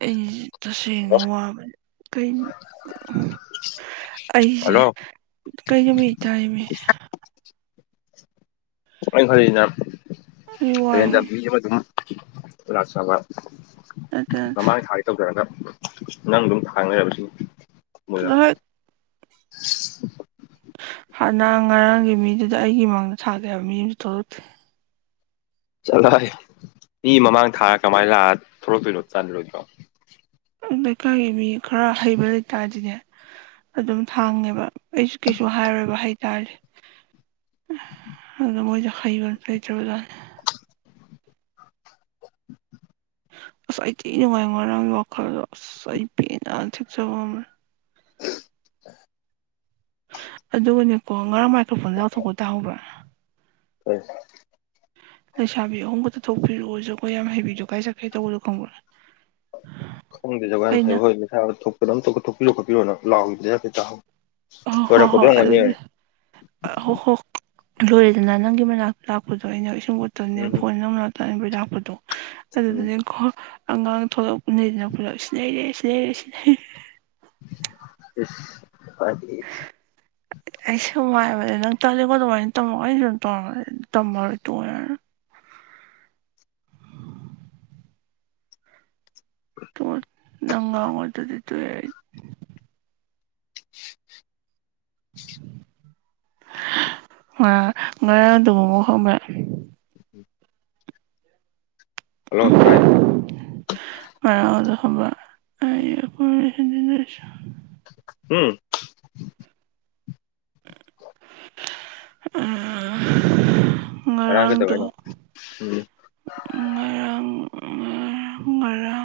ꯑꯩꯁ hello ꯇꯁꯦꯡꯅ ꯋꯥꯕꯅꯦ ꯀꯩꯅꯣ ꯑꯩꯁꯦ ꯍꯜꯂꯣ ꯀꯩꯗꯃꯤ ꯆꯥꯏꯅꯤ ꯑ ꯈꯅ ꯑꯩ ꯋꯥꯏ ꯍꯌꯦꯦꯟꯗ ꯃꯤ ꯑꯃ ꯑꯗꯨꯝ ꯂ ꯂꯥꯛ ꯁꯥꯕ ꯅꯠꯇꯅ ꯃꯃꯥꯡ ꯊꯥꯒꯤ ꯇꯧꯖꯔꯒ ꯅꯪ ꯑꯗꯨꯝ ꯍꯥꯡꯅꯔꯕꯁꯨ ꯅꯍꯣꯏ ꯍꯅꯥꯡ ꯉꯔꯥꯡꯒꯤ ꯃꯤꯗꯨꯗ ꯑꯩꯒꯤ ꯃꯥꯡꯗ ꯊꯥꯒꯦ ꯍꯥꯏꯕ ꯃꯤ ꯑꯃꯁꯨ ꯊꯣꯛꯂꯛꯇꯦ ꯆꯂ ꯃꯤ ꯃꯃꯥꯡ ꯊꯥꯔ ꯀꯃꯥꯏꯅ ꯂꯥꯛꯑ ꯊꯂꯛꯇꯣꯏꯅꯣ ꯆꯥꯅꯔꯣꯏꯗꯅꯣ ꯂꯩꯀꯥꯏꯒꯤ ꯃꯤ ꯈꯔ ꯍꯩꯕ ꯂꯩꯇꯥꯔꯗꯤꯅꯦ ꯑꯗꯨꯝ ꯊꯥꯡꯉꯦꯕ ꯑꯩꯁꯨ ꯀꯩꯁꯨ ꯍꯥꯏꯔꯣꯏꯕ ꯍꯥꯏꯗꯤ ꯇ ꯑ ꯃꯣꯏ ꯆ ꯑꯁ ꯑꯇꯤ ꯅꯨꯡꯉꯥꯏ ꯉꯔꯥꯡꯒꯤ ꯋꯥꯈꯜꯗꯣ ꯑꯁꯥꯏꯇꯤꯅꯊꯤꯆꯕ ꯑꯃꯝ [inaudible] ꯑꯗꯨꯒꯅꯦꯀꯣ ꯉꯔꯥꯡ ꯃꯥꯏꯀ꯭ꯔꯣꯐꯣꯟ ꯂꯎꯊꯣꯛꯄ ꯇꯥꯍꯧꯕ꯭ꯔꯥ ꯍ ꯂꯩꯁꯥꯕꯤ ꯑꯍꯣꯡꯕꯛꯇ ꯊꯣꯛꯄꯤꯔꯛꯑꯣꯔꯁꯨꯈꯣꯏ ꯌꯥꯝ ꯍ ꯍꯥꯏꯕꯤꯗ ꯀꯥꯏ ꯆꯀꯥꯏ ꯇꯧꯕꯗꯣ ꯈꯪꯕ ꯈꯪꯗꯦ ꯖꯒꯥ ꯍꯥꯏ ꯍꯣꯏꯁꯥ ꯊꯣꯛꯄꯗ ꯑꯃꯝꯧ ꯊꯣꯛꯄꯤꯔꯣ ꯈꯣꯠꯄꯤꯔꯣꯅ ꯂꯥꯎꯎꯗ ꯀ ꯇ ꯍꯣꯏ ꯊꯔ ꯍꯣꯏ ꯍꯣꯏ ꯈꯨꯗꯣꯉꯅꯤ ꯑꯗꯨꯗꯤ ꯍꯣ ꯍꯣ ꯂꯣꯏꯔꯦꯗꯅ ꯅꯪꯒꯤ ꯃꯅꯥꯛꯇ ꯂꯥꯛꯄꯗꯣ ꯑꯩꯅ ꯏꯁꯤꯡ ꯎꯠꯇꯕꯅꯦ ꯎꯝ ꯐꯣꯟ ꯅꯪꯅ ꯇꯕꯩ ꯂꯥꯛꯄꯗꯣ ꯎꯝ ꯑꯗꯨꯗꯨꯗꯤꯈꯣ ꯑꯉꯥꯡ ꯊꯣꯛꯂꯛꯄꯅꯤꯗꯅ ꯄꯨꯂꯞ ꯁꯤ ꯂꯩꯔꯦ ꯁꯤ ꯂꯩꯔꯦ ꯁꯤ ꯂꯩꯔꯦ ꯐ ꯑꯩꯁꯨ ꯋꯥꯥꯏꯕꯅꯦ ꯅꯪ ꯇꯂꯀꯣ ꯑꯗꯨꯃꯥꯏꯅ ꯇꯝꯃꯣ ꯀ ꯁꯨꯝ ꯇ ꯇꯝꯃꯔꯣꯏ ꯇ ꯇ ꯅꯪꯒꯥ ꯃꯗꯗꯤ ꯇꯣꯏ ꯑꯩ [inaudible] ꯑ ꯉꯔ ꯑꯗꯨꯕꯨ ꯃꯐꯝꯃꯦ ꯎꯝ ꯑꯣꯂ ꯇꯥꯏ ꯊꯕ ꯑꯩꯣꯏ ꯍꯗꯤꯅꯁꯨ ꯎꯝ ꯑ ꯑꯔꯥꯡꯒꯗꯩꯅ ꯎꯝ ꯎ ꯃꯔ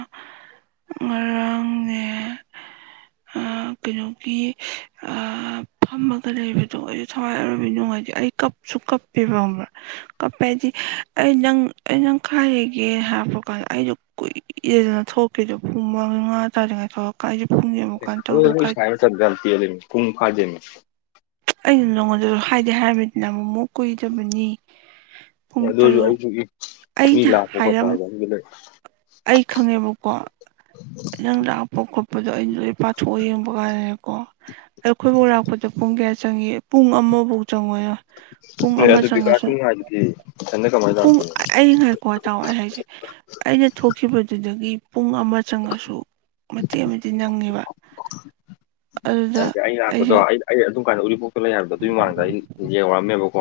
ꯀꯝꯃꯒ ꯂꯩꯕꯗꯣ ꯑꯩꯁꯨ ꯊꯋꯥꯏ ꯑꯎꯔꯝꯃꯤ ꯅꯨꯡꯉꯥꯏꯇꯗꯤ ꯑꯩ ꯀꯞꯁꯨ ꯀꯞꯄꯦꯕ ꯑꯃꯕ꯭ꯔꯥ ꯀꯞꯄꯦ ꯍꯥꯏꯗꯤ ꯑꯩ ꯅꯪ ꯑꯩ ꯅꯪ ꯈꯥꯏꯔꯒꯦꯅ ꯍꯥꯏꯄ ꯀꯥꯟꯗ ꯑꯩꯁꯨ ꯀꯨꯏꯦꯗꯅ ꯊꯣꯛꯀꯦꯗꯣ ꯄꯨꯡ ꯃꯉꯥꯩ ꯃꯉꯥ ꯇꯥꯔꯤꯉꯩ ꯊꯣꯛꯂꯀꯥꯏꯁꯦ ꯑꯗꯨꯣꯏ ꯆ ꯇꯤ ꯂꯩ ꯄꯨꯡ ꯐꯥꯖꯦ ꯑꯩꯅ ꯅꯉꯣꯟꯗꯁꯨ ꯍꯥꯏꯗꯦ ꯍꯥꯏꯔꯕꯅꯤꯅ ꯑꯃꯃꯨꯛ ꯀꯨꯏꯗꯕꯅꯤ ꯑꯦ ꯄꯨꯡ ꯑꯗꯨ ꯇꯔꯨꯛ ꯑꯣꯏꯔꯁꯨ ꯑꯩꯁꯨ ꯃꯤ ꯑꯩꯅ ꯂꯥꯛꯄ ꯈꯣꯠꯄ ꯍꯥꯏꯔꯝ ꯍꯥꯏꯗꯣ ꯑꯗꯨꯗ ꯑꯩ ꯈꯪꯉꯦꯕꯀꯣ ꯅꯪ ꯂꯥꯛꯄ ꯈꯣꯠꯄꯗꯣ ꯑꯩꯅ ꯄꯥꯊꯣꯛꯑ ꯌꯦꯡꯕ ꯀꯥꯏꯔꯦꯀꯣ ꯑ ꯑꯩꯈꯣꯏꯕꯨꯔꯥꯛꯄꯗ ꯄꯨꯡ ꯀꯌꯥ ꯆꯪꯉꯤ ꯄꯨꯡ ꯑꯃꯐꯥꯎ ꯆꯪꯉꯣꯏꯅ ꯄꯨꯡ ꯂꯩ ꯑꯦ ꯑꯃ ꯑꯗꯨ ꯆꯪꯉꯁꯨ ꯕꯤꯀꯥꯁꯄꯨ ꯉꯥꯏꯗꯨꯗꯤ ꯏꯊꯟꯗ ꯀꯃꯥꯏꯅ ꯄꯨꯡ ꯂꯥꯛꯇꯣꯏꯅꯣ ꯑ ꯉꯥꯏꯀꯣ ꯇꯥꯎꯋꯥꯏ ꯍꯥꯏꯁꯦ ꯑꯩꯅ ꯊꯣꯛꯈꯤꯕꯗꯨꯗꯒꯤ ꯄꯨꯡ ꯑꯃ ꯆꯪꯉꯁꯨ ꯃꯇꯦꯛ ꯑꯃꯗꯤ ꯅꯪꯉꯦꯕ ꯑꯗꯨꯗ ꯑꯗꯨ ꯑꯩ ꯂꯥꯛꯄꯗꯣ ꯑꯩꯁꯦ ꯑꯩ ꯑꯗꯨ ꯀꯥꯏꯅ ꯎꯔꯤꯄꯣꯛꯇ ꯂꯩ ꯍꯥꯏꯕꯗꯣ ꯑꯗꯨꯒꯤ ꯃꯃꯥꯡꯗ ꯑꯩ ꯌꯦꯡꯍꯧꯔꯝꯃꯦꯕꯀꯣ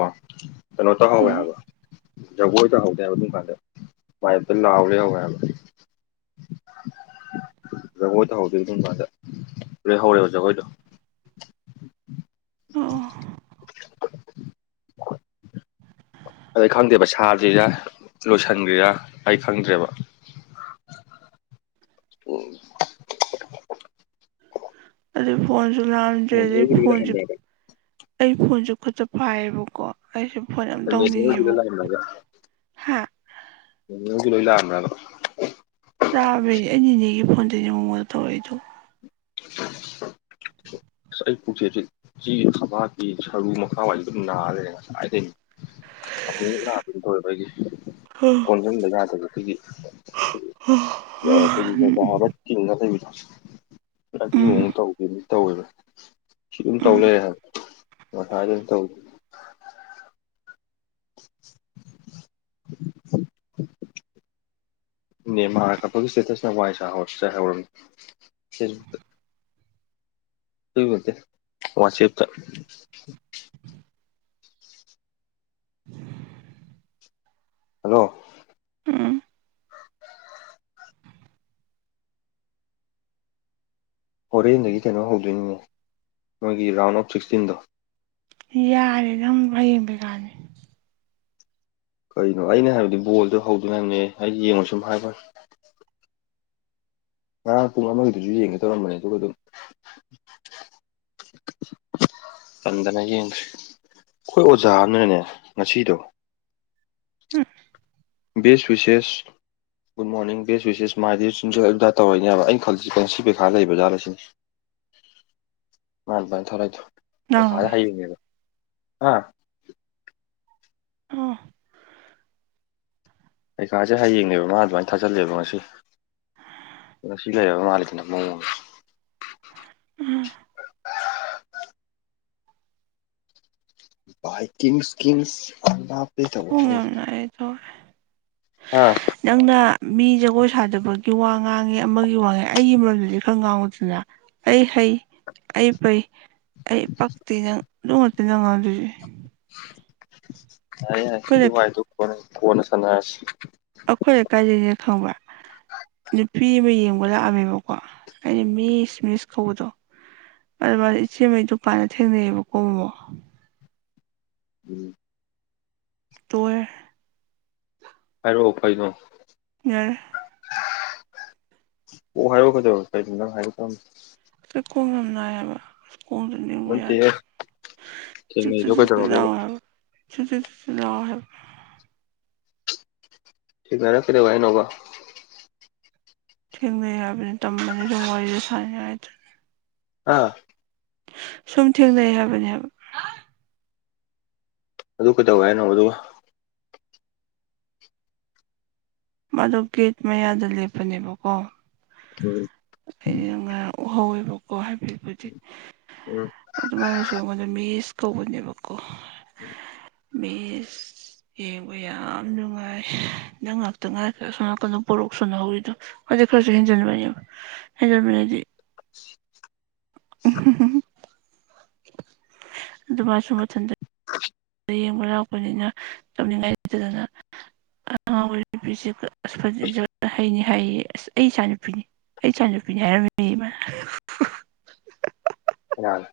ꯀꯩꯅꯣ ꯇꯧꯍꯧꯋꯦ ꯎꯝ ꯍꯥꯏꯕ ꯖꯒꯣꯏ ꯇꯍꯗꯦ ꯍꯥꯏꯕ ꯑꯗꯨ ꯀꯥꯟꯗ ꯃꯥꯏ ꯑꯝꯇ ꯂꯥꯎꯍꯔꯦ ꯍꯧꯧꯋꯦ ꯍꯥꯏꯕ ꯖꯒꯣꯏ ꯇ ꯍꯧꯗꯣꯏ ꯑꯗꯨ ꯀꯗ ꯂꯦꯛ ꯍꯧꯔꯦꯕ ꯖꯒꯣꯏꯗꯣ ꯑꯣ ꯑꯗ ꯈꯪꯗꯦꯕ ꯁꯥꯗ꯭ꯔꯤꯔꯥ ꯂꯣꯏꯁꯤꯟꯈ꯭ꯔꯤꯔꯥ ꯑꯩ ꯈꯪꯗ꯭ꯔꯦꯕ ꯑꯗꯨ ꯐꯣꯟꯣꯟ ꯆ ꯂꯥꯅ ꯆꯗ ꯅꯣꯅꯦꯒꯤ ꯂꯣꯏ ꯐꯣꯟꯖꯤ ꯂꯥꯛꯑꯝꯃꯦꯕ ꯑꯩ ꯐꯣꯟꯁꯨ ꯈꯨꯠꯇ ꯐꯥꯏꯌꯦꯕꯀꯣ ꯑꯩꯁꯨꯦ ꯐꯣꯟ ꯌꯥꯝ ꯅꯣꯅꯦꯒꯤꯗ ꯇꯧꯅꯤꯡꯉꯦꯕ ꯍꯥ ꯌꯦ ꯀꯂꯂꯑꯃꯦꯅꯣ ꯇꯥꯕ꯭ꯔꯦ ꯑꯩ ꯏꯅꯦꯒꯤ ꯐꯣꯟꯗꯅꯦ ꯃꯉꯣꯟꯗ ꯊꯣꯛꯧꯔꯛꯏꯗꯣ [unintelligible] ꯑꯁ ꯑꯩ ꯄꯨꯛꯆꯦꯁꯤ ꯆ ꯊꯕꯀꯤ ꯁꯔꯨ ꯃꯈꯥꯋꯥꯏꯁ ꯑꯗꯨꯝ ꯅꯥꯈ꯭ꯔꯦ ꯉꯁꯥꯏꯗꯩꯅꯦ ꯑꯃ ꯑꯗꯨꯗꯣꯏꯕꯒꯤ ꯍ ꯀꯣꯟꯖꯟꯕ ꯌꯥꯗꯕ ꯑꯩꯈꯣꯏꯒꯤ ꯎꯝ ꯑꯩꯈꯣꯏꯒꯤ ꯁꯥ ꯥꯔꯠꯀꯤ ꯗ ꯉ ꯎꯝ ꯃꯑꯣꯡ ꯇꯧꯒꯦ ꯃꯤ ꯇꯧꯋꯦꯕ ꯁꯤ ꯑꯗꯨꯝ ꯎꯝ ꯇꯧ ꯂꯩꯦ ꯍꯥꯏꯕ ꯃ ꯊꯗ ꯊꯧ ꯎꯝ ꯅ ꯃꯥꯔ ꯀꯛꯄꯒꯤ ꯁꯇꯦꯇꯁꯅ ꯋꯥꯏ ꯇꯠꯇ ꯋꯥꯁꯤ ꯍꯜꯂꯣ ꯎꯝ ꯍꯣꯔꯦꯟꯗꯒꯤ ꯀꯩꯅꯣ ꯍꯧꯗꯣꯏꯅꯤꯉ ꯅꯣꯏꯒꯤ ꯔꯥꯎꯟ ꯑꯣꯞ ꯁꯤꯛꯁꯇꯤꯟꯗꯣ ꯌꯥꯔꯦ ꯅꯪ ꯍꯌꯦꯡꯕꯩꯀꯅꯤ ꯀꯩꯅꯣ ꯑꯩꯅ ꯍꯥꯏꯕꯗꯤ ꯕꯣꯜꯗꯣ ꯍꯧꯗꯣꯏꯅ ꯍꯥꯏꯕꯅꯦ ꯑꯩ ꯌꯦꯡꯉꯨ ꯁꯨꯝ ꯍꯥꯏꯕꯅꯤ ꯉꯔꯥꯡ ꯄꯨꯡ ꯑꯃꯒꯤꯗꯨꯁꯨ ꯌꯦꯡꯒꯦ ꯇꯧꯔꯝꯕꯅꯦ ꯑꯗꯨꯒ ꯑꯗꯨꯝ꯫ ꯇꯟꯗꯅ ꯌꯦꯡꯗꯦ ꯑꯩꯈꯣꯏ ꯑꯣꯖꯥ ꯑꯃꯅꯅꯦ ꯉꯁꯤꯗꯣ꯫ ꯍꯨꯝ ꯕꯦꯁ ꯁꯦꯁ ꯒꯨꯗ ꯃꯣꯔꯅꯤꯡ ꯕꯦ ꯋꯤꯁꯦꯁ ꯃꯥꯥꯏꯗꯤ ꯁꯨꯝꯖ ꯖ ꯇꯧꯔꯛꯏꯅꯦꯕ ꯑꯩꯩꯅ ꯈꯜꯂꯤꯁꯤꯪꯁꯤ ꯀꯩꯈꯥ ꯂꯩꯕ ꯖꯥꯠꯁꯤꯅꯦ꯫ ꯃꯥꯄ ꯊꯧꯣꯔ ꯊ ꯐꯗ ꯂꯥꯎꯅꯕ ꯍꯥꯏꯕꯗ ꯑ ꯑ ꯀꯩꯀꯥꯁꯦ ꯍꯌꯦꯡꯅꯦꯕ ꯃꯥ ꯑꯗꯨꯃꯥꯏꯅ ꯊꯥꯆꯜꯂꯦꯕ ꯉꯁꯤ ꯁꯤ ꯂꯩꯕ ꯃꯥꯂꯅ ꯃꯑꯣ ꯏꯁꯁ ꯑ ꯀꯨꯡ ꯌꯥꯝꯦꯝꯅ ꯑꯦꯁꯨ ꯑꯥ ꯅꯪꯅ ꯃꯤ ꯖꯒꯣꯏ ꯁꯥꯗꯕꯒꯤ ꯋꯥ ꯉꯥꯡꯉꯦ ꯑꯃꯒꯤ ꯋꯥꯉꯦ ꯑꯩꯒꯤ ꯃꯔꯝꯗꯨꯗꯤ ꯈꯔ ꯉꯥꯡꯉꯗꯅ ꯑꯩ ꯐ ꯑꯩ ꯐꯩ ꯑꯩ ꯄꯛꯇꯤ ꯅꯪ ꯑꯗꯨ ꯉꯛꯇ ꯅꯪ ꯉꯥꯡꯗꯣꯏꯁꯦ ꯌꯥꯏ ꯌꯥꯏꯗꯨ ꯑꯩꯈꯣꯏ ꯍꯥꯏꯏꯗꯨ ꯀꯣꯟꯅ ꯀꯣꯟꯅ ꯁꯥꯟꯅꯔꯁꯤ ꯑꯩꯈꯣꯏ ꯀꯥꯏꯗꯁꯦ ꯈꯪꯕ ꯅꯨꯄꯤ ꯑꯃ ꯌꯦꯡꯕ ꯂꯥꯛꯑꯃꯦꯕꯀꯣ ꯑꯩ ꯃꯤꯁ ꯃꯤꯁ ꯀꯧꯕꯗꯣ ꯑꯗꯨ ꯃꯥ ꯏꯆꯦꯈꯩ ꯗꯨꯀꯥꯟꯗ ꯊꯦꯡꯅꯩꯑꯕꯀꯣ ꯃꯃꯣ ꯎꯝ ꯇꯣꯏ ꯑꯔꯣ ꯐꯣꯏꯅꯣ ꯌꯥ ꯑꯣ ꯍꯥꯏꯔꯨ ꯈꯗꯧ ꯀ ꯅꯪ ꯍꯥꯏꯌ ꯀꯣꯡ ꯌꯥꯝ ꯅꯥꯏꯑꯕ ꯀꯨꯝꯗꯅꯤꯕ ꯌꯥꯗ ꯅꯠꯇꯦꯍꯦ ꯆꯤꯠꯇ ꯊꯦꯡꯅꯩꯗꯣ ꯆꯤꯠꯇꯇ ꯀꯩꯗꯧꯔꯒꯦꯕ ꯌꯥꯉ ꯁꯁꯤ ꯊꯁꯤ ꯂ ꯍꯥꯏ ꯊꯅꯅ ꯐꯔꯦꯕ ꯏꯅꯣ ꯊꯦꯡꯅ ꯌꯥꯕꯅꯤ ꯇꯝꯕꯅꯤ ꯑꯗꯨꯣ ꯋꯥꯔꯤꯁꯦ ꯁꯥꯅꯤꯉꯥꯏꯗꯨꯅ ꯑꯥ ꯁꯨꯝ ꯊꯦꯡ ꯂꯩꯏ ꯍꯥꯏꯕꯅꯤ ꯍꯥꯏꯕ ꯑꯗꯨ ꯀꯩꯗꯧ ꯍꯥꯏꯅꯣ ꯑꯗꯨꯒ ꯃꯗ ꯒꯦꯠ ꯃꯌꯥꯗ ꯂꯦꯞꯄꯅꯦꯕꯀꯣ ꯎꯝ ꯉꯥꯏ ꯎꯍꯧꯋꯦꯕꯀꯣ ꯍꯥꯏꯕꯕꯨꯗꯤ ꯎꯝ ꯑꯗꯨꯃꯥꯏꯅꯁꯨ ꯑꯩꯉꯣꯟꯗ ꯃꯤꯁ ꯇꯧꯕꯅꯦꯕꯀꯣ ꯎꯝ ꯁ ꯌꯦꯡꯕꯨ ꯌꯥꯝ ꯅꯨꯡꯉꯥꯏ ꯅꯉ ꯉꯥꯏꯈ꯭ꯔ ꯁꯣꯅꯥꯀꯟꯗ ꯄꯣꯔꯣꯛ ꯁꯨꯅꯍꯧꯔꯤꯗꯣ ꯑꯗꯨ ꯈꯔꯁꯨ ꯍꯦꯟꯖꯤꯟꯕꯅꯦꯕ ꯍꯦꯟꯖꯤꯟꯕꯅꯗꯤ ꯎ ꯑꯗꯨꯃ ꯁꯃ ꯊꯟꯗ ꯌꯦꯡꯕ ꯂꯥꯛꯄꯅꯤꯅ ꯆꯞꯅꯤꯡꯉꯥꯏꯇꯗꯅ ꯑꯉꯥꯡ ꯑꯣꯏ ꯅꯨꯁꯤꯒꯥ ꯑꯄ ꯍꯩꯅꯤ ꯍꯥꯏꯌꯦ ꯑꯁ ꯑꯩ ꯏꯆꯥꯅꯨꯄꯤꯅꯤ ꯑꯩ ꯏꯆꯥꯅꯨꯄꯤꯅꯤ ꯍꯥꯏꯔꯝꯃꯤ ꯃꯤ ꯏꯃ꯫ ꯀꯥꯅꯅ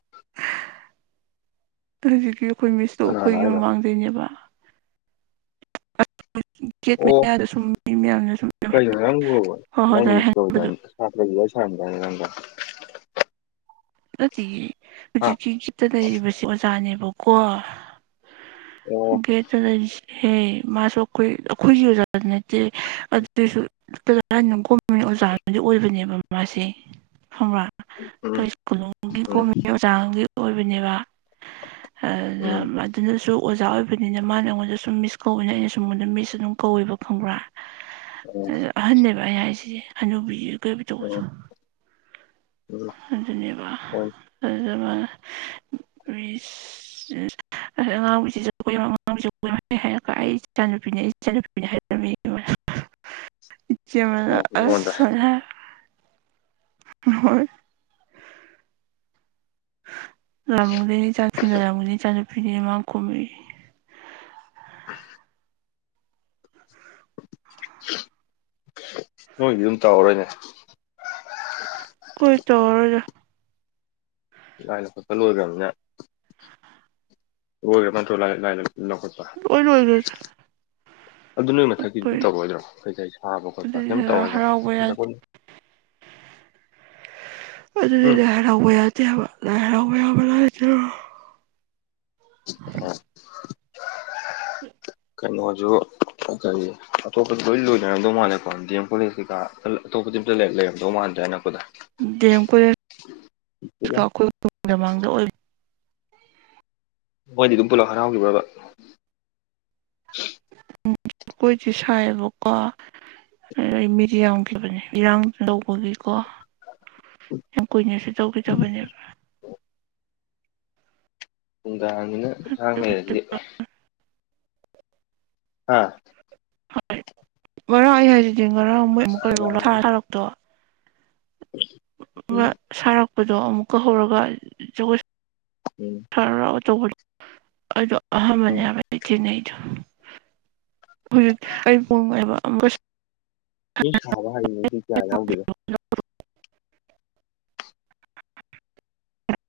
ꯑ ꯍꯧꯖꯤꯛꯀꯤ ꯑꯩꯈꯣꯏ ꯃꯤꯁꯇꯣ ꯀꯅꯥꯅ ꯑꯩꯈꯣꯏꯒꯤ ꯍꯥꯏꯅꯣ ꯃꯃꯥꯡꯗꯩꯅꯦꯕ꯫ ꯒꯦꯠ ꯑꯣ ꯃꯌꯥꯗ ꯁꯨꯝ ꯃꯤ ꯃꯌꯥꯝꯅ ꯁꯨꯝ ꯍꯣꯏ ꯀꯩ ꯅꯪꯪ ꯍꯣꯏ ꯀꯗ ꯑꯗꯨꯃꯥꯏꯅ ꯁꯥ ꯍꯥꯏꯅꯕꯗꯣ ꯁꯥꯟꯗ ꯀꯗ [inaudible] ꯑꯗꯨꯗꯤ ꯍꯥ ꯍꯧꯖꯤꯛꯀꯤ ꯇ ꯂꯩꯔꯤꯕꯁꯤ ꯑꯣꯖꯥꯅꯦꯕꯀꯣ꯫ ꯑꯣ ꯒꯦꯇ ꯇꯥꯂꯩꯔꯤꯁꯦ ꯍꯦ ꯃꯥꯁꯨ ꯑꯩꯈꯣꯏ ꯑꯩꯈꯣꯏꯒꯤ ꯑꯣꯖꯥꯗꯤ ꯅꯠꯇꯦ ꯑꯗꯨꯁꯨꯖ꯫ ꯑꯣꯖꯥꯅꯗꯤ ꯑꯣꯏꯕꯅꯦꯕ ꯃꯥꯁꯦ ꯐ꯭ꯔꯥ ꯀ ꯎꯝ ꯀꯣꯅꯨꯡꯒꯤ ꯎꯝ ꯀꯣꯝꯃꯤ ꯑꯣꯖꯥꯡꯒꯤ ꯑꯣꯏꯕꯅꯦꯕ ꯑꯗ ꯎꯝ ꯑꯗꯨꯅꯁꯨ ꯑꯣꯖꯥ ꯑꯣꯏꯕꯅꯤꯅ ꯃꯥꯅ ꯑꯩꯉꯣꯟꯗ ꯁꯨꯝ ꯃꯤꯁ ꯀꯧꯏꯤꯅ ꯑꯩꯅ ꯁ ꯑꯩꯉꯣꯟꯗ ꯃꯤꯁ ꯑꯗꯨꯝ ꯀꯧꯋꯦꯕ ꯈꯪꯕ꯭ꯔꯥ ꯑ ꯑꯣ ꯑꯍꯟꯅꯅꯦꯕ ꯑꯩꯩꯅ ꯍꯥꯏꯁꯤꯗꯤꯦ ꯍꯅꯨꯕꯤ ꯀꯣꯏꯕꯤ ꯇꯧꯕꯗꯣ ꯑꯣ ꯎꯝ ꯑꯗꯨꯅꯦꯕ ꯍꯣꯏ ꯐꯖꯕ [inaudible] ꯄꯨꯁ ꯑꯉꯥꯡꯕꯁꯤꯁꯨ ꯀꯣꯏ ꯑꯉꯥꯡꯁꯨ ꯀꯣꯏ ꯍꯥꯏꯔꯒ ꯑꯩ ꯏꯆꯥꯅꯨꯄꯤꯅꯦ ꯑꯩ ꯏꯆꯥꯟꯅꯨꯄꯤꯅꯦ ꯍꯥꯏꯔꯝꯃꯤ ꯑꯗꯨꯃꯥꯏꯅ [inaudible] ꯀ ꯃꯅ ꯑꯣ ꯑꯩꯉꯣꯟꯗ ꯑꯁꯥ ꯍꯣꯏ ꯔꯃꯂꯤ ꯆ ꯐꯤ ꯔꯃꯅꯤ ꯆ ꯐꯤꯅꯤ ꯃꯥ ꯀꯃꯤꯦ ꯑ ꯅꯣꯏꯒꯤ ꯑꯗꯨꯝ ꯇꯧꯍꯔꯣꯏꯅꯦ ꯑꯩꯈꯣꯏ ꯇꯧꯔꯔꯣꯏꯗ ꯂꯥꯏꯅ ꯈꯣꯠꯄ ꯂꯣꯏꯈ꯭ꯔꯕꯅꯦ ꯂꯣꯏꯈ꯭ꯔꯕ ꯅꯠꯇ꯭ꯔꯣ ꯂꯥꯏ ꯂꯧꯈꯠꯄ ꯑꯣꯏꯅ ꯑꯣꯏꯗ ꯑꯗꯨ ꯅꯣꯏꯒꯤ ꯃꯊꯛꯀꯤꯗꯤ ꯇꯧꯔꯣꯏꯗ꯭ꯔꯣ ꯀꯩꯀꯩ ꯁꯥꯕ ꯈꯣꯠꯄ ꯑꯗꯨꯗꯤ ꯀꯩꯝꯇ ꯇꯧꯔꯣꯏꯗ꯭ꯔꯥ ꯍꯔꯥꯎꯕ ꯌꯥꯗꯦ [inaudible] ꯑꯗꯨꯗꯤ ꯎꯝ ꯂꯥꯏ ꯍꯔꯥꯎꯕ ꯌꯥꯗꯦꯕ ꯂꯥꯏ ꯍꯔꯥꯎꯕ ꯌꯥꯕ ꯂ ꯑꯣ ꯀꯩꯅꯣꯁꯨ ꯀꯔꯤ ꯑꯇꯣꯞꯄꯗ ꯂꯣꯏ ꯂꯣꯏꯅꯔꯝꯗꯧ ꯃꯥꯜꯂꯦꯀꯣ ꯗꯤ ꯑꯦꯝ ꯀꯣꯂꯦꯖ ꯀꯩꯀꯥ ꯑꯇꯣꯄ ꯂꯩꯔꯝꯗꯧ ꯃꯥꯟꯗꯦꯅꯛꯄꯗ ꯦꯝ ꯀꯣꯂꯖꯣꯏꯥꯡꯗ ꯑꯣꯏ ꯃꯣꯏꯗꯤ ꯑꯗꯨꯝ ꯄꯨꯂꯞ ꯍꯔꯥꯎꯈꯤꯕ꯭ꯔꯕ ꯖꯈꯣꯏꯁꯦ ꯁꯥꯏꯑꯕꯀꯣ ꯑ ꯑꯩ ꯃꯤꯗꯤ ꯌꯥꯝꯈꯤꯕꯅꯤ ꯏꯔꯥꯡꯗꯨ ꯇꯧꯕꯒꯤꯀꯣ ꯌꯥꯝ ꯀꯨꯏꯅ ꯆꯧꯀꯤ ꯆꯧꯄꯟꯖ ꯑ ꯍꯥꯟꯅꯤꯅ ꯏꯟꯁꯥꯡꯉꯩꯔꯗꯤ ꯑꯥ ꯍꯣꯏ ꯕꯔꯥ ꯑꯩ ꯍꯥꯏꯖꯗꯤ ꯉꯔꯥꯡ ꯑꯃꯩ ꯅꯨꯡꯗꯥꯡ ꯑꯃꯨꯛꯀꯥꯔꯛꯇꯣ ꯎꯝ ꯁꯥꯔꯛꯄꯗꯣ ꯑꯃꯨꯛꯀ ꯍꯧꯔꯒ ꯒꯣꯏ ꯎꯝ ꯑꯗꯨꯗꯣ ꯑꯍꯥꯟꯕꯅꯦ ꯎꯝ ꯍꯥꯏꯕ ꯏꯆꯦꯟꯅꯩꯗꯣ ꯍꯧꯖꯤꯛꯇ ꯑꯩ ꯄꯉꯥꯏꯕ ꯃꯤ ꯁꯥꯕ ꯍꯩꯕꯗꯤ ꯀꯌꯥ ꯌꯥꯎꯗꯗꯣ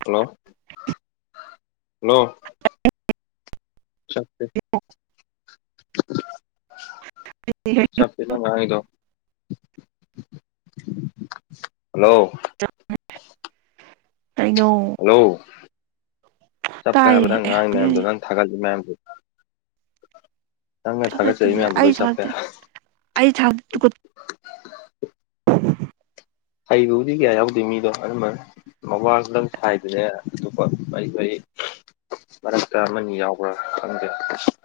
ꯍꯜꯂꯣ ꯍꯜꯂꯣ ꯁꯦ ꯁꯞꯇꯤ ꯂꯪ ꯉꯅꯤꯗ ꯍꯜꯂꯣ [inaudible] ꯍꯜꯂꯣ ꯆꯞꯄꯦ ꯍꯥꯏꯕ ꯇꯥꯏꯅꯦ ꯅꯪ ꯉꯥꯏ ꯑꯦ ꯃꯌꯥꯝꯗꯣ ꯅꯪ ꯊꯥꯒꯠꯂꯤ ꯃꯌꯥꯝꯗꯣ ꯊꯪꯉꯦ ꯊꯥꯒꯠꯆꯔꯤ ꯈꯪꯗꯦ ꯃꯌꯥꯝꯗꯣ ꯑꯩ ꯂꯣꯏ ꯆꯠꯄꯦ ꯊꯥꯛꯇꯦ ꯑꯩ ꯊꯥꯛꯇꯦ [inaudible] ꯍꯩꯕꯕꯨꯗꯤ ꯀꯌꯥ ꯌꯥꯎꯗꯦ ꯃꯤꯗꯣ ꯑꯗꯨꯝꯕ ꯃꯕꯥ ꯈꯗꯪ ꯁꯥꯏꯗꯅꯦ ꯑꯗꯨꯒꯇꯄ ꯃꯔꯤ ꯃꯔꯤ [inaudible] ꯃꯔꯛꯇ ꯑꯃꯅꯤ ꯌꯥꯎꯕ꯭ꯔꯥ ꯈꯪꯗꯦ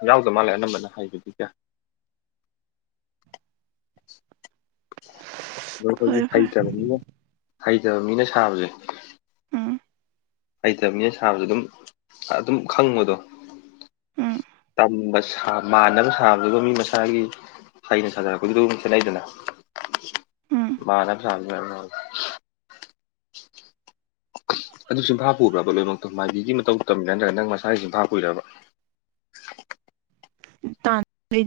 ꯌꯥꯎꯗ ꯃꯥꯜꯂꯦ ꯑꯅꯝꯕꯅ ꯍꯩꯕꯗꯤ ꯀꯌꯥ [inaudible] ꯑ ꯑꯩꯈꯣꯏꯒꯤ ꯐꯔꯦ ꯐꯔꯦ ꯍꯩꯇꯕ ꯃꯤꯅ ꯍꯩꯇꯕ ꯃꯤꯅ ꯁꯥꯕꯁꯦ ꯎꯝ ꯍꯩꯇꯕꯅꯤꯅꯦꯅ ꯁꯥꯕꯁꯨ ꯑꯗꯨꯝ ꯑꯗꯨꯝ ꯈꯪꯕꯗꯣ ꯎꯝ ꯆꯝꯕ ꯃꯥꯟꯅꯕ ꯁꯥꯕꯗꯕ ꯃꯤ ꯃꯁꯥꯒꯤ ꯑꯩꯅ ꯁꯥꯖꯔꯛꯄꯗꯨꯗ ꯑꯗꯨꯝ ꯈꯦꯠꯅꯩꯗꯅ ꯎꯝ ꯔꯥ ꯁꯜ ꯃ ꯑꯗꯨ ꯁꯐꯥ ꯄꯨꯕ꯭ꯔꯕ ꯂꯣꯏꯅꯛꯇ ꯃꯥꯏꯕꯤꯒꯤ ꯃꯇꯧ ꯇꯝꯃꯤ ꯅꯠꯇ꯭ꯔꯒ ꯅꯪ ꯃꯁꯥꯒꯤ ꯁꯐꯥ ꯄꯨꯨꯏꯔꯕ [inaudible] ꯇꯥꯟꯔꯤ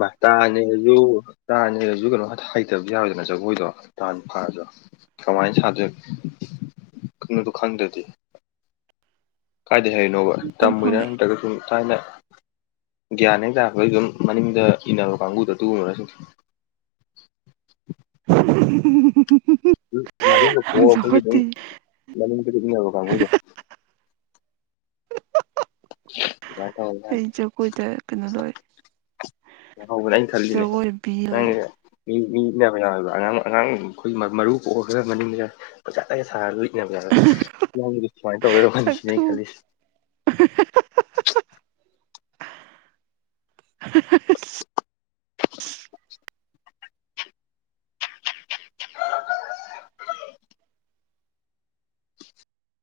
ꯃꯥꯇꯥꯅꯤꯁꯨꯨ ꯇꯥꯅꯤꯔꯁꯨ ꯀꯩꯅꯣ ꯍꯩꯇꯕ ꯌꯥꯔꯣꯏꯗꯅ ꯖꯒꯣꯏꯗꯣ ꯇꯥ ꯈꯥꯔꯁꯨ ꯀꯃꯥꯏꯅ ꯁꯥꯗꯣꯏꯦ ꯀꯣꯗꯨ ꯈꯥꯟꯗꯦꯗꯤ ꯀꯥꯏꯗꯩ ꯍꯣꯏꯅꯣꯕ ꯑꯗꯨꯝ ꯇꯝꯃꯣꯏꯔꯥ ꯈꯪꯉꯛꯑꯦ ꯅꯗ꯭ꯔꯒ ꯁꯨꯝ ꯊꯥꯏꯅ ꯒ꯭ꯌꯥꯟ ꯍꯥꯏ ꯇꯥꯔꯄ ꯑꯩ ꯑꯗꯨꯝ ꯃꯅꯤꯡꯗ ꯏꯟꯅꯕ ꯀꯥꯡꯕꯨꯗ ꯇꯨꯕ [inaudible] [inaudible] ꯃꯔ ꯃꯅꯤꯕ ꯌꯥꯝ ꯆꯥꯎꯈꯠꯇꯦ ꯀꯥꯡꯕꯨꯗ ꯑꯗꯨꯃꯥꯏꯅ ꯑꯩ ꯇꯧꯔꯒ ꯖꯒꯣꯏꯗ ꯀꯩꯅꯣ ꯂꯣꯏꯔꯦ ꯍꯅꯦ ꯑꯩꯅ ꯈꯜꯂꯤꯅꯦ ꯖꯒꯣꯏ ꯕꯤ ꯅꯉ ꯂꯣꯏꯔꯦ ꯃꯤ ꯃꯤꯕ ꯌꯥꯎ ꯑꯣꯏꯕ ꯑꯉꯥꯡ ꯑꯉꯥꯡ ꯑꯩꯈꯣꯏ ꯃꯔꯨ ꯄꯣꯛꯑꯒ ꯃꯅꯤꯡꯗ ꯄꯩꯖꯥ ꯇꯖ ꯁꯥꯔꯣꯏ ꯌꯥꯝ ꯌꯥꯔ ꯌꯥꯝ ꯁꯃꯥꯏꯅ ꯇꯧ ꯁꯛ ꯃꯁꯤꯅ ꯊꯨ ꯈ [inaudible] [inaudible]